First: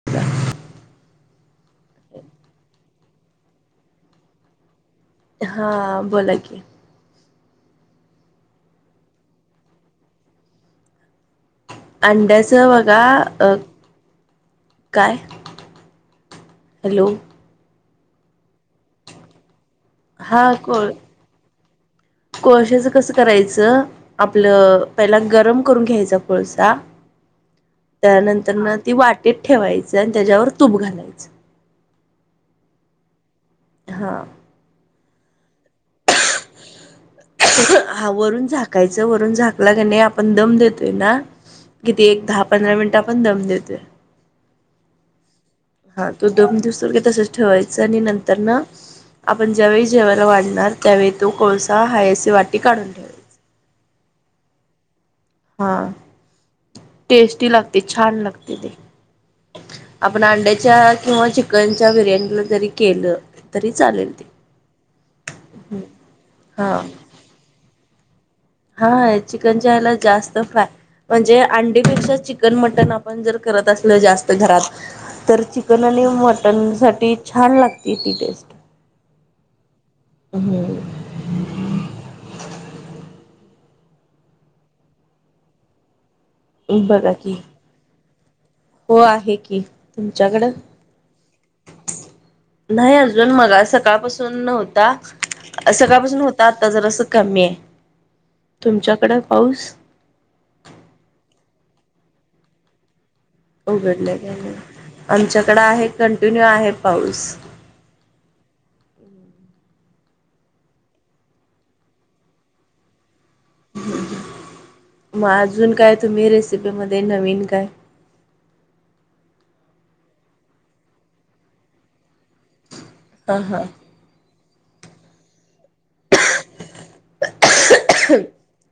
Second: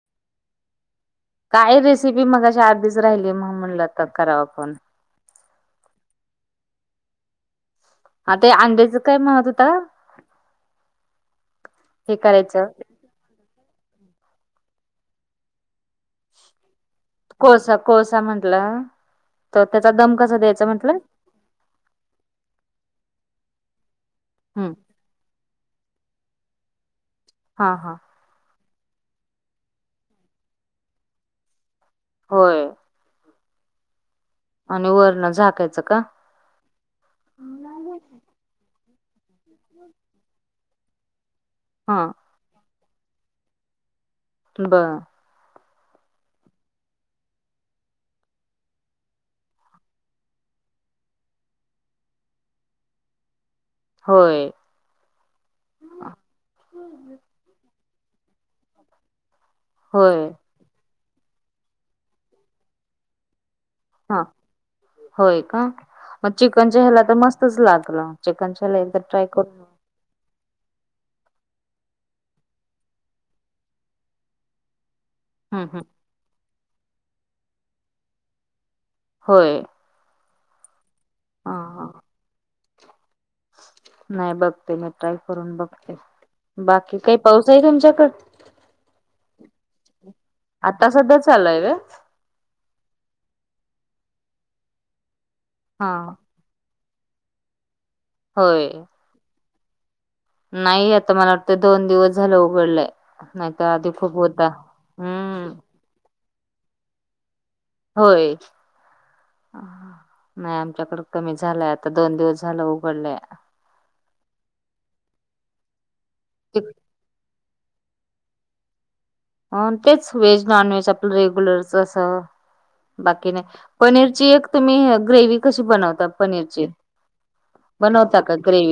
[unintelligible] काय रेसिपी मगाच्याा आधीच राहिली मग म्हणलं तर कराव पण हां बोला की आ ते अंड्याचं काय म्हनत होता. हे करायचं अंड्याचं बघा अ काय हॅलो. कोळसा कोळसा म्हदला तर त्याचा दमं कसा? द्यायचा म्हंटलं. कोळशाचं कसं करायचं हम्म आपलं. पहिलां गरम करून घ्यायचा कोळसा हां हांहा. त्यानंतर ना ती वाटेत ठेवायच आणि त्याच्यावर तूप घालायचं. होय. हां. आणि वरण झाकायचं का? हा वरून झाकायचं वरून झाकला की नाही आपण दम देतोय ना? हा किती एक दहा पंधरा मिनिट आपण दम देतोय. बंर. हा तो धून घेतलाकी तसच ठेवायचं आणि नंतर नां -. आपण ज्यावेळी जेवायला वाढणार त्यावेळी तो कोळसा हायस वाटी काढून ठेवा. - होयं. हां [unintelligible] टेस्टी लागते छान! लागते ते. - आपण होय अंड्याच्या किंवा चिकनच्या बिर्याणीला जरी केलं. तरी चालेल ते हं होयं का? मग हा चिकनच्या ह्याला तर मस्तचं लागलं चिकनच्या. - होय चिकनचायाला जास्त फ्राय. म्हणजे अंडीपेक्षा चिकन मटनं आपण जर करतंं असल जास्त घरात. - तरं हम्म हम्म चिकन आणि मटनसाठी छान! लागते ती टेस्ट. - होयं. अहंम. हा हअं हाअं. - [inaudible] नाही बाप बघते मी ट्राय करून बघते. - बाकी काही पाऊस आहे. तुमच्याकडं [unintelligible] हों आहे की, तूमच्याकडं. सध्या चालू आहे व्हय - [unintelligible] नाही अजून मला सकाळपासून नव्हता [unintelligible] हा सकाळपासून होता. - आ आता जराअसं कमी आहे, होय तुमच्याकडे पाऊसं. नाही आता मला वाटतं दोन दिवस झालं उघडलंय. - उघडले ग हम्म आमच्याकडे आहे कंटिन्यू आहे, पाऊस. - होयं. [inaudible] नाही आमच्याकडे कमी झालंय आता दोन दिवस झालं उघडलयं. - [unintelligible] मग अजून काय तुम्ही रेसिपी मध्ये नवीन काय?. - अन तेच व्हेजं नॉनव्हेज आपलं रेग्युलरचं असं. - बाकी हा नाही, हा पनीरची एक तुम्ही ग्रेवी कशी? बनवता पनीरची. बनवता कां? ग्रेवी. -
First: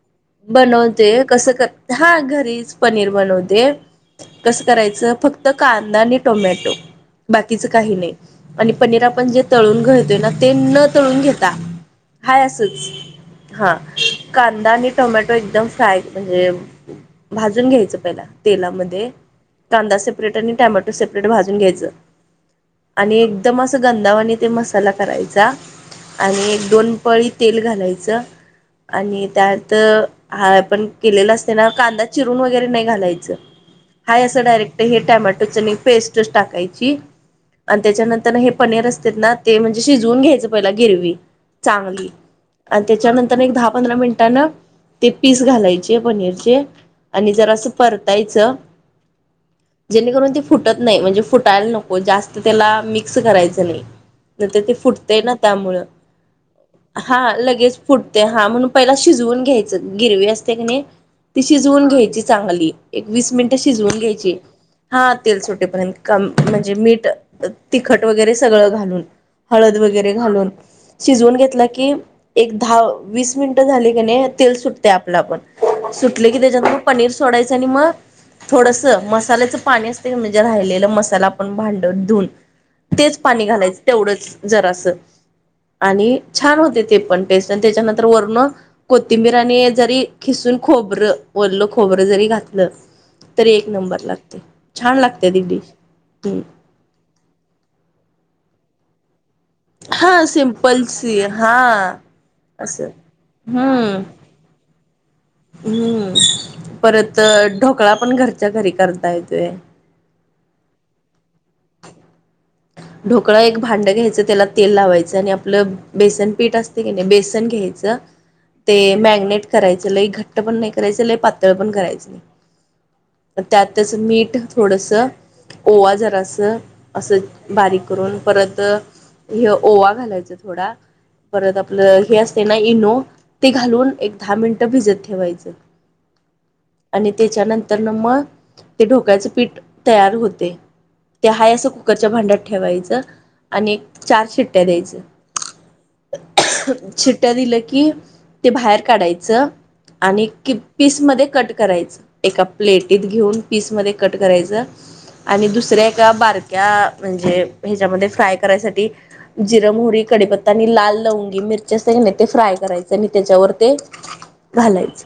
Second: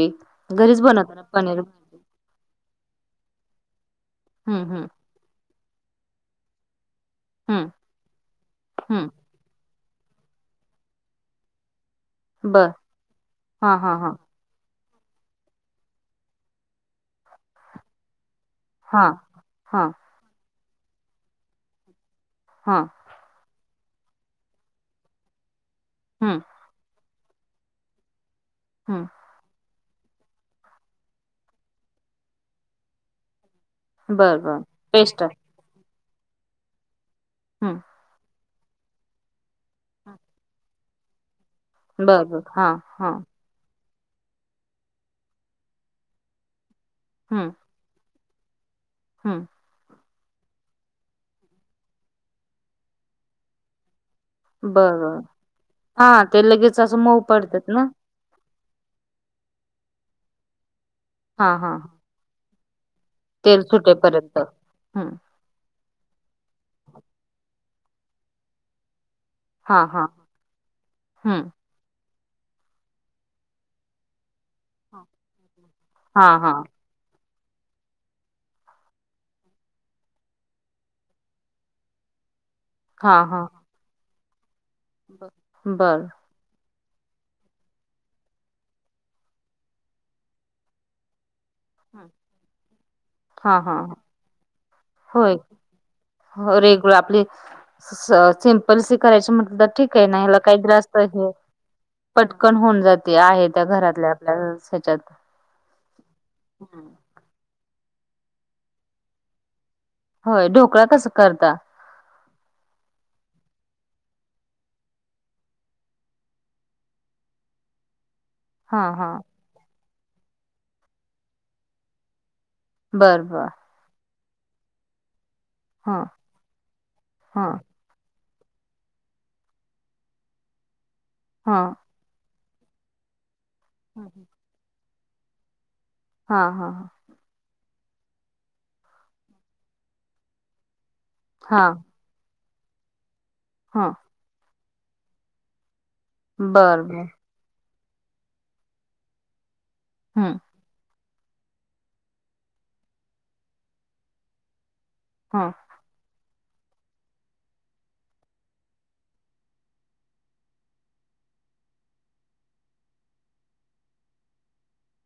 बनवते कसं करते हा घरीचं पनीर बनवते. - [unintelligible] हम्म कसं हम्म करायचं फक्तं. - तं कांदा आणि टोमॅटो बाकीचं हम्म काही नाही आणि पनीर हम्म आपण जे. - तळून घालतोय नां तेन तळून घेता बर हायंअसचं. - हा [inaudible] कांदा आणि टोमॅटो एकदम फ्राय म्हणजे भाजून घ्यायचं पहिला. - हा तेलामध्ये हा कांदा सेपरेट आणि टोमॅटो सेपरेट भाजून घ्यायचं. - हांअ. - आणि एकदम असं गंधावाने ते मसाला करायचा [unintelligible] हम्म आणि. - दोनं पळी तेल घालायचं हम्म आणि. - त्यातं हां आपण केलेला असते नां कांदा चिरून वगैरे नाही घालायचं. - हां बर असं बर डायरेक्ट हे पेस्ट टॅमॅटोच पेस्ट टाकायची हम्म आणि त्याच्यानंतर हेअ. - पनीर असते नां ते म्हणजे शिजून घ्यायचं पहिला गिरवी चांगली. - बर बर हा आणि हा त्याच्यानंतर एकं दहां पंधरा मिनिटांनं ते पीस घालायचे पनीरचे. - आणि जर असं परतायचं. - हयूं. - जेणे करून ते फुटत नाही म्हणजे फुटायला नको. जास्त त्याला मिक्स करायचं नाही. तर ते बरं. फुटते ना त्यामुळं, हां, ते लगेच असं मऊ हा लगे पडतात ना? फूटते हा म्हणून पहिला शिजवून घ्यायचं गिरवी असते की नाही ती हां, हां. शिजवून घ्यायची चांगली एकवीस मिनिट तेल शिजवून घ्यायची सुटेपर्यंत. हं. हां तेल सोटेपर्यंत. - कमं म्हणजे मीठं तिखटं वगैरे सगळं घालून. - हळदं हां, हां. वगैरे घालून शिजवून हं. घेतलं की. - एकं दहां वीसं मिनिटं झाली की, नाही तेल सुटते आपलं आपणं सुटले हां, की हां. त्याच्यातं. - पनीर सोडायचं आणि मगं -. थोडस मसाल्याचं पाणी असतं म्हणजे राहिलेला मसाला आपण भांड धूऊन तेच हां, पाणी हां. घालायचं तेवढंच जरासं बरं. आणि छान होते ते पण. त्याच्यानंतर वर कोथिंबीर आणि जरी खिसुन खोबर ओल खोबरं जरी घातलं तरी हां, एक हां. नंबर लागते. छान लागते होय. ती डिश हम्म. रेगुलर आपली सिम्पल सी करायची म्हटलं तर ठीक आहे. ना हा ह्याला काही सिम्पल त्रास तर सी हे हा पटकन होऊन असं जाते आहे त्या हम्म घरातल्या ह्याच्यात. हम्म. हं. परत ढोकळा पण घरच्या घरी करता येतोय. होय. ढोकळा कसं करता? ढोकळा एक भांडं घ्यायचं त्याला तेल लावायचं आणि आपलं बेसन पीठ असते की नाही बेसन घ्यायचं [inaudible] ते हां. मॅगनेट करायचं लय घट्ट पण नाही करायच लय पातळ पण करायचं नाही. बरं, बरं. त्यातच मीठ थोडस ओवा हं, जरास असं हं, हे करुण परत ओवा घालायचा जरा, परत‌ हं. आपल हे असतय ते ना इनो ते घालून एक दहा मिनिट भिजत ठेवायचं. हा हा हा. आणि त्याच्यानंतर मग ते ढोकळ्याचं पीठ तयार होते. ते हाय असं हां, कुकरच्या भांड्यात ठेवायचं आणि एक हं. चार शिट्टया द्यायचं. बरं, बरं. शिट्टया दिलं की ते बाहेर काढायचं आणि हं, कि पीसमध्ये कट करायचं. एका प्लेटीत घेऊन पीसमध्ये कट करायचं. आणि हं. दुसऱ्या एका बारक्या म्हणजे ह्याच्यामध्ये फ्राय करायसाठी जिर, मोहरी, कडीपत्ता आणि लाल लवंगी मिरच्या असत्या की ते फ्राय करायचं त्याच्यावर ते घालायच.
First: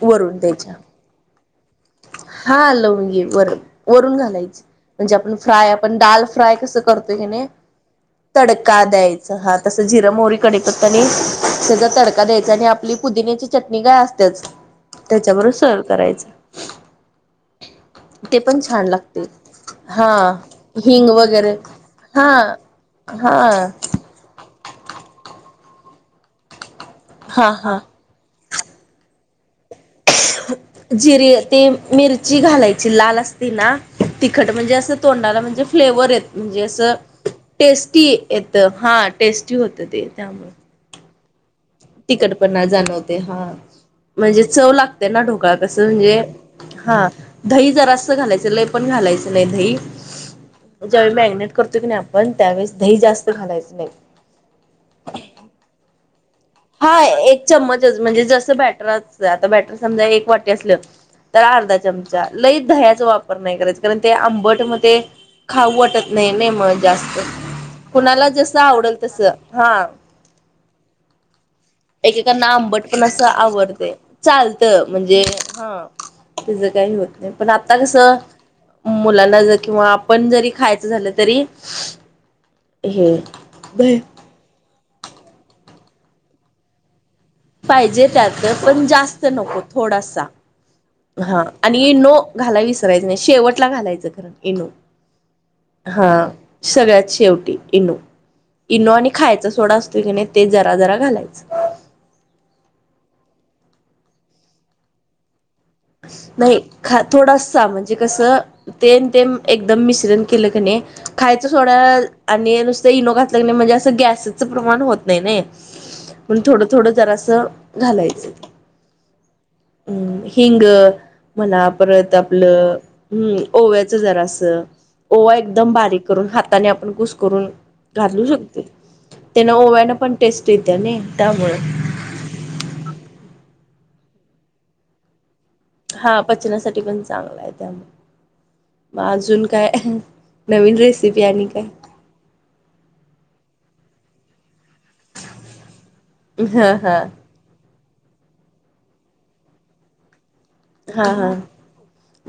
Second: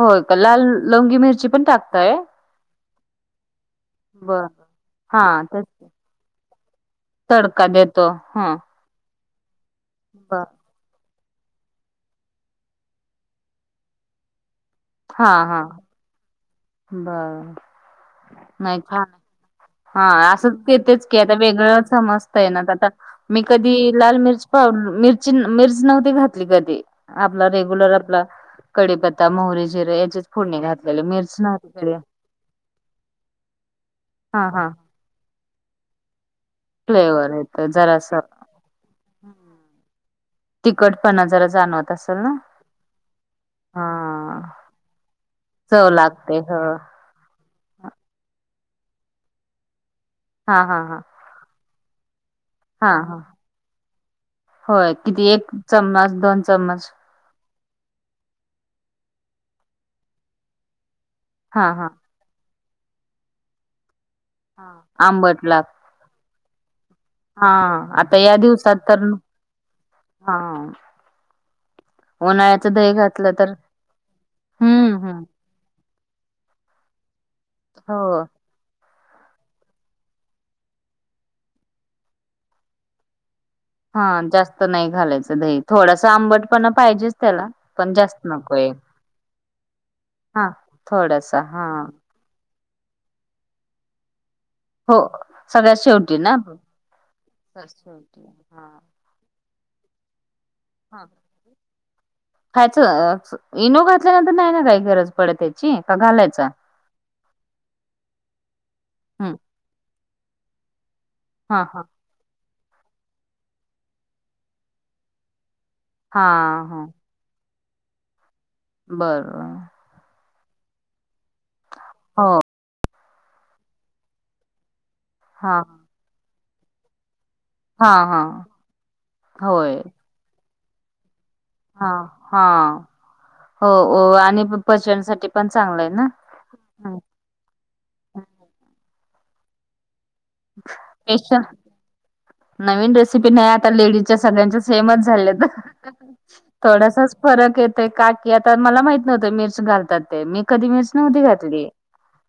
होय का? लाल लंवगी मिरची पण टाकतय? हा लंवगी वर वरून बर घालायचे म्हणजे हा आपण तेच फ्राय आपण डाल फ्राय कस करतो. तडका देतो हा तडका द्यायच. हा तस जिर, मोहरी, कडी, नी त्याचा तडका द्यायचा आणि आपली पुदिन्याची चटणी काय असतेच. हा त्याच्याबरोबर हा सर्व करायच, बर ते पण छान लागते. हा असं येतेच हिंग की आता वगैरे वेगळं हा समजतय ना आता हा मी कधी लाल मिर्च पावडर मिरची मिर्च नव्हती घातली कधी आपला हा हा रेग्युलर आपला कडीपत्ता, मोहरी- जिरे याचेच फोडणी घातलेले मिरच नव्हती ची घालायची लाल असती ना हा तिखट हा म्हणजे असं तोंडाला म्हणजे फ्लेवर येत. म्हणजे असं फ्लेवर येत टेस्टी जरास येत हा टेस्टी होतं ते त्यामुळे तिखटपणा जरा जाणवत असेल ना तिकटपणा जाणवते हा. म्हणजे चव लागते ना ढोकाळा कसं चव म्हणजे लागते ह हा. दही हा जरासं घालायच लय पण घालायचं नाही दही हा हा ज्यावेळी मॅगिनेट करतो की नाही पण त्यावेळेस हा दही हा जास्त खालायचं नाही. होय किती एक चम्मच दोन चम्मच? हा एक चमचच म्हणजे जसं बॅटर अस आता बॅटर समजा एक वाटी असलं तर हा अर्धा हा चमचा लई दह्याचा वापर नाही करायच कारण ते आंबट मध्ये आंबट लाग खाऊ वाटत नाही नाही मग जास्त, हा आता कुणाला या जस दिवसात आवडेल तर तस हा. हा. एकेकांना उन्हाळ्याचं आंबट दही पण असं घातलं तर आवडते. चालतं हम्म म्हणजे हम्म हा. तीज काही होत नाही पण आता कस हो मुलांना जर किंवा आपण जरी खायचं झालं तरी हे हा जास्त नाही घालायचं दही थोडस आंबट पण पाहिजे. पाहिजे त्यात पण जास्त नको थोडासा. हा थोडासा हा आणि ईनो घालायच विसरायच नाही शेवटला घालायचं खरं. इनू हो सगळ्यात हा शेवटी ना सगळ्यात शेवटी इनू शेवटी हा इनू आणि खायचा सोडा असतोय की नाही ते जरा जरा घालायचं. खयच इनो घातल्यानंतर नाही ना काही गरज पडत. त्याची का घालायचा नाही ख थोडसा म्हणजे कस ते आणि ते हम्म एकदम मिश्रण केलं कनी खायचं हा सोडा हा आणि नुसत इनो घातल कनी म्हणजे असं गॅसचं प्रमाण होत नाही नाही. हा आपण थोडं थोडं जरा असं घालायचं. बरं हम्म हिंग म्हणा परत हो आपलं. हम्म ओव्याचं जरा असं ओवा हा एकदम बारीक करून हाताने आपण कुस करून हा हा घालू शकतोय त्यांन‌ होय ओव्यान पण टेस्ट येतीय नी त्यामुळे हा हा हो आणि पचनसाठी पण चांगला आहे ना. हा पचनासाठी हम्म. पण चांगला आहे त्यामुळे मग अजून काय? नवीन रेसिपी स्पेशल आणि काय? नवीन रेसिपी नाही आता लेडीजच्या सगळ्यांच्या सेमच झाल्यात हा हा थोडसाच. फरक येतेय काकी आता मला माहित नव्हत मिर्च घालतात ते मग कधी मिरच हा नव्हती हा घातली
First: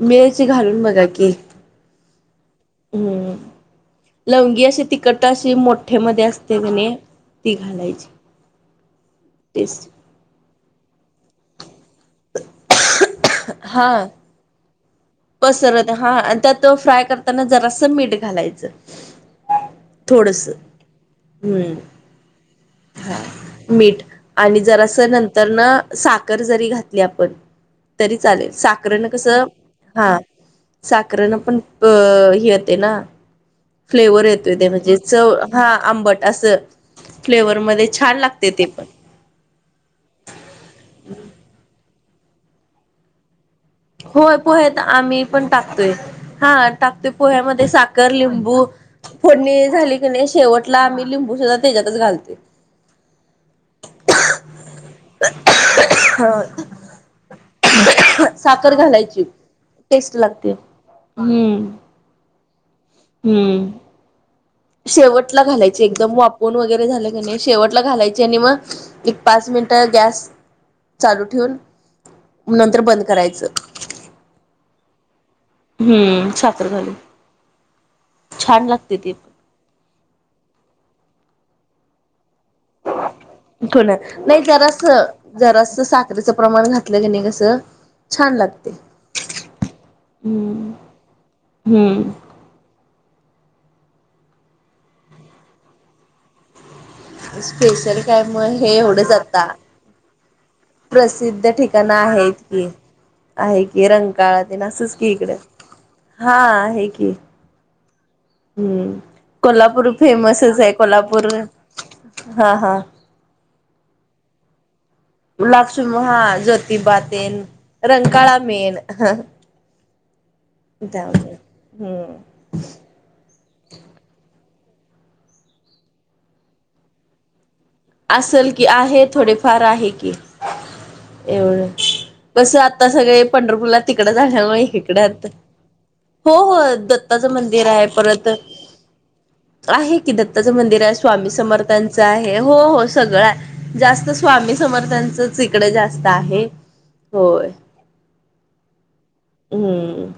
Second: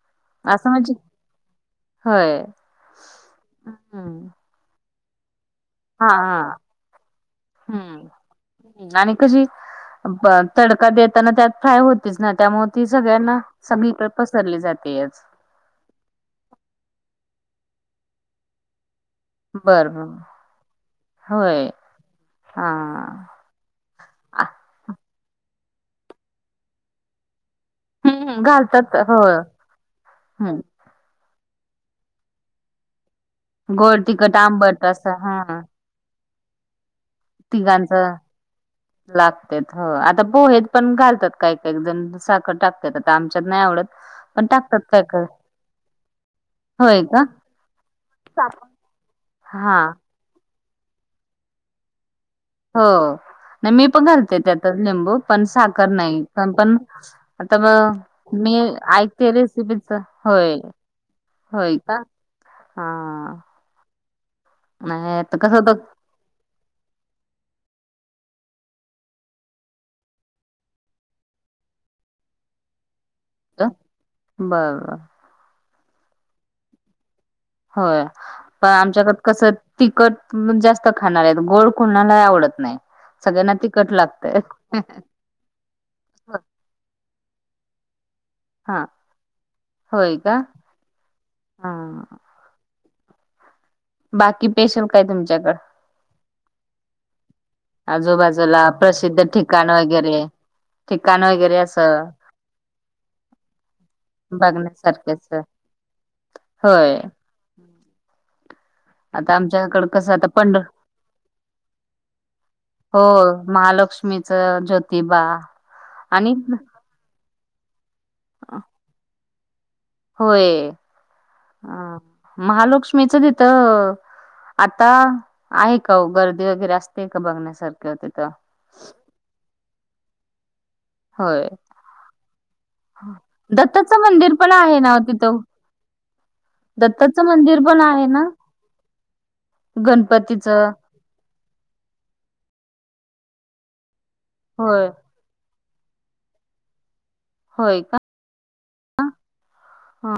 मिरची असं घालून म्हणजे बघा की होय हम्म लवंगी अशी ति कटा अशी हा मोठेमध्ये हा असते कनी ती हम्म घालायची आणि कशी टेस्ट तडका देताना त्यात फ्राय होतीच ना त्यामुळे ती सगळ्यांना हा सगळीकड. सरली जातेयच. पसरत हा त्यात फ्राय करताना जरासं मीठ घालायचं. बर बर थोडस होय हम्म हा मीठ आणि जरास नंतरन साखर जरी घातली आपण तरी हम्म चालेल घालतात साखरण हो कसं. हा हम्म साखरण पण अ हे होतंय ना. गोड फ्लेवर तिखट येतोय ते आंबट म्हणजे असं चव हा आंबट. असं फ्लेवर मध्ये छान लागतय ते पण लागतय हो आता पोहेत पण घालतात काही काही जण साखर टाकतात आता आमच्यात नाही आवडत. होय पण पोहेेत टाकतात काय आम्ही काय पण टाकतोय. हा होय टाकतोय का पोह्यामध्ये साखर, लिंबू फोडणी हा झाली कनी शेवट टला लिंबू सुद्धा त्याच्यातच घालतोय. हो नाही मी पण घालतोय त्यातच लिंबू पण साखर नाही पण. आता मग मी साखर घालायची ऐकते रेसिपीच टेस्ट लागते होय. हम्म होय काय हा. हम्म नाही आता शेवटला कसं होत घालायची एकदम वाफ कोन वगैरे झाले कनी शेवटला घालायचे आणि मग एक पाच मिनिट गॅस चालू ठेवून नंतर बंद करायचं. बर हम्म साखर घालून. होय छान पण लागते आमच्या ते पण गत कसं. तिखट जास्त खाणार आहेत गोड कोणाला ही आवडत नाही. सगळ्यांना तिखट थोडं लागतय. नाही जरास जरास साखरेचं प्रमाण घातलं की नाही कसं छान लागत. हा होय का हम्म हा हम्म बाकी स्पेशल काय तुमच्याकड स्पेशल काय मग आजूबाजूला हे एवढंच प्रसिद्ध आता ठिकाण वगैरे ठिकाण प्रसिद्ध वगैरे ठिकाणं असं आहेत इतकी आहे की रंकाळातेन असच की बघण्यासारखेच इकडे हा आहे होय की हम्म आता आमच्याकड कोल्हापूर कसं आता पंढ फेमसच आहे कोल्हापूर हा हा. हो. महालक्ष्मीचं ज्योत लाक्ष हा ज्योतिबातेन. रंकाळा मेन ह व्हय अ महालक्ष्मीच तिथं आता आहे काओ गर्दी वगैरे असते का बघण्यासारखं असल की आहे थोडेफार आहे की. होय एवढं कस आता सगळे पंढरपूरला दत्ताचं तिकडं मंदिर पण जाण्यामुळं आहे ना हीकडं आता तिथं हो हो दत्ताचं मंदिर आहे परत आहे की दत्ताचं गणपतीचं मंदिर आहे, स्वामी समर्थ त्यांच आहे हो हो सगळं हाय जास्त स्वामी होय समर्थांचच इकडं जास्त आहे होय हम्म. हा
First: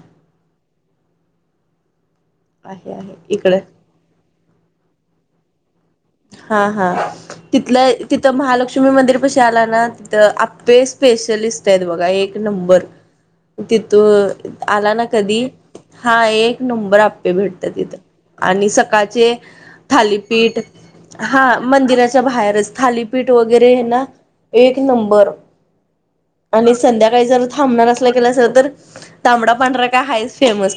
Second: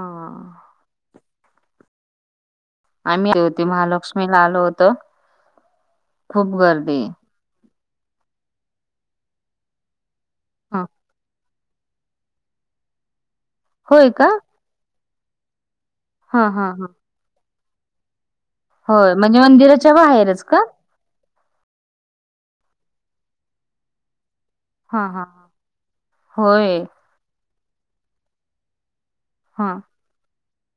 आहे आहे आम्ही ते इकडे होती महालक्ष्मीला आलो होतो. खूप हा हा गर्दी तिथलं तिथं महालक्ष्मी मंदिर पशी आला ना तिथं आपे ह स्पेशलिस्ट आहेत बघा एक नंबर होय का तिथून आला ना कधी, हा एक हा ह नंबर आप्पे भेटत्यात इथं. आणि होय सकाळचे म्हणजे मंदिराच्या बाहेरच थालीपीठ का हा मंदिराच्या बाहेरच थालीपीठ वगैरे हे ना एक हा हा नंबर आणि होय संध्या द्याकाळी जर थांबणार असला केलासा तर तांबडा हा पांढरा काय हायच. फेमस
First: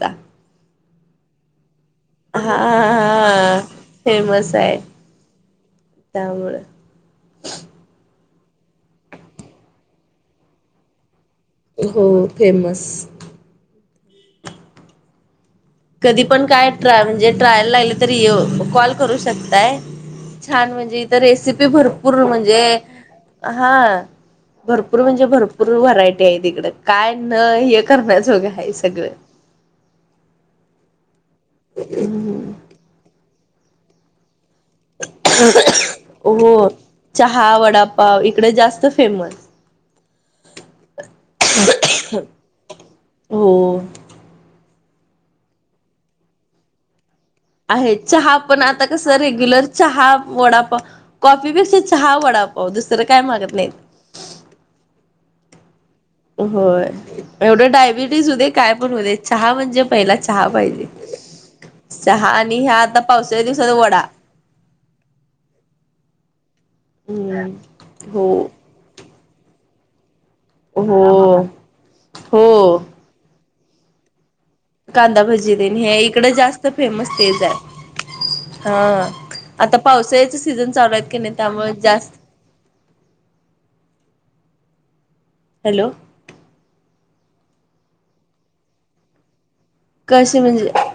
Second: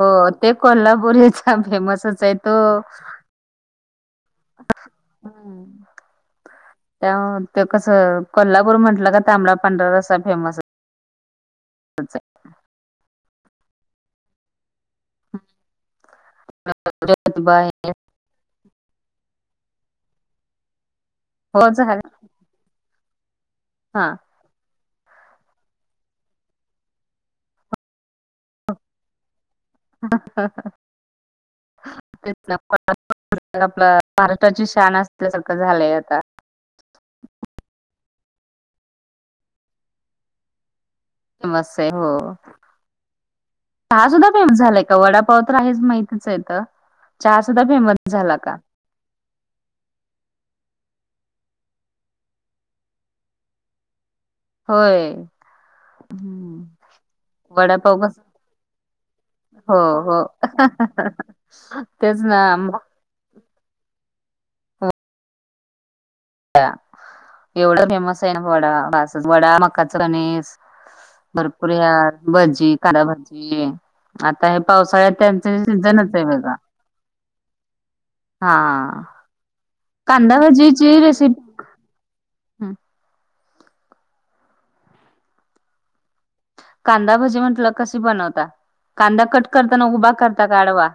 हो ते कोल्हापुरीचा फेमसच आहे हा तो हा हा हा. फेमस हाय. हम्म. त्यामुळं त्या ते कसं कोल्हापूर म्हटलं का तांबडा पांढरा रस्सा फेमस. हो फेमस. कधी पण काय ट्रा म्हणजे ज्योतिबा ट्रायल आहे. लागलं तरी यो कॉल करू शकताय छान म्हणजे इ इथं रेसिपी हो झालं भरपूर म्हणजे हा भरपूर म्हणजे भरपूर व्हरायटी हाईत इकडं काय न हे करण्याजोगं हाय सगळं. [unintelligible] आपला महाराष्ट्राची शान असल्यासारख झालंय आता. हो. चहा वडापाव इकडं जास्त फेमस. फेमस हाय हो हो. चहा सुद्धा फेमस झालाय वडापाव तर आहेच माहितच आहेेतं चहा सुद्धा फेमस झाला का? तसं रेग्युलर चहा वडापाव कॉफीपेक्षा चहा वडापाव दुसरं काय मागत नाहीत. होय. हम्म होय एवढे वडापाव कस डायबिटीस होऊ दे काय पण होऊ दे चहा हो म्हणजे पहिला हो चहा पाहिजे. तेच चहा ना आणि ह्या मग आता पावसाच्या दिवसात वडा. हम्म एवढ फेमस हो आहे ना वडा बासच वडा मकाच कनीस. हो. पुऱ्यात भजी हो कांदा भजी. आता हे पावसाळ्यात कांदा भजी त्यांचं देन हे सीझनच आहे इकडे बघा. जास्त फेमस तेच आहे हा आता पावसाळ्याचं कांदा सीझन चालू भजीची आहेत की नाहीत रेसिपी त्यामुळं जास्त हॅलो कांदा भजी म्हंटलं कशी बनवता, कांदा कट करताना उभा कसे करता का म्हणजे आडवा?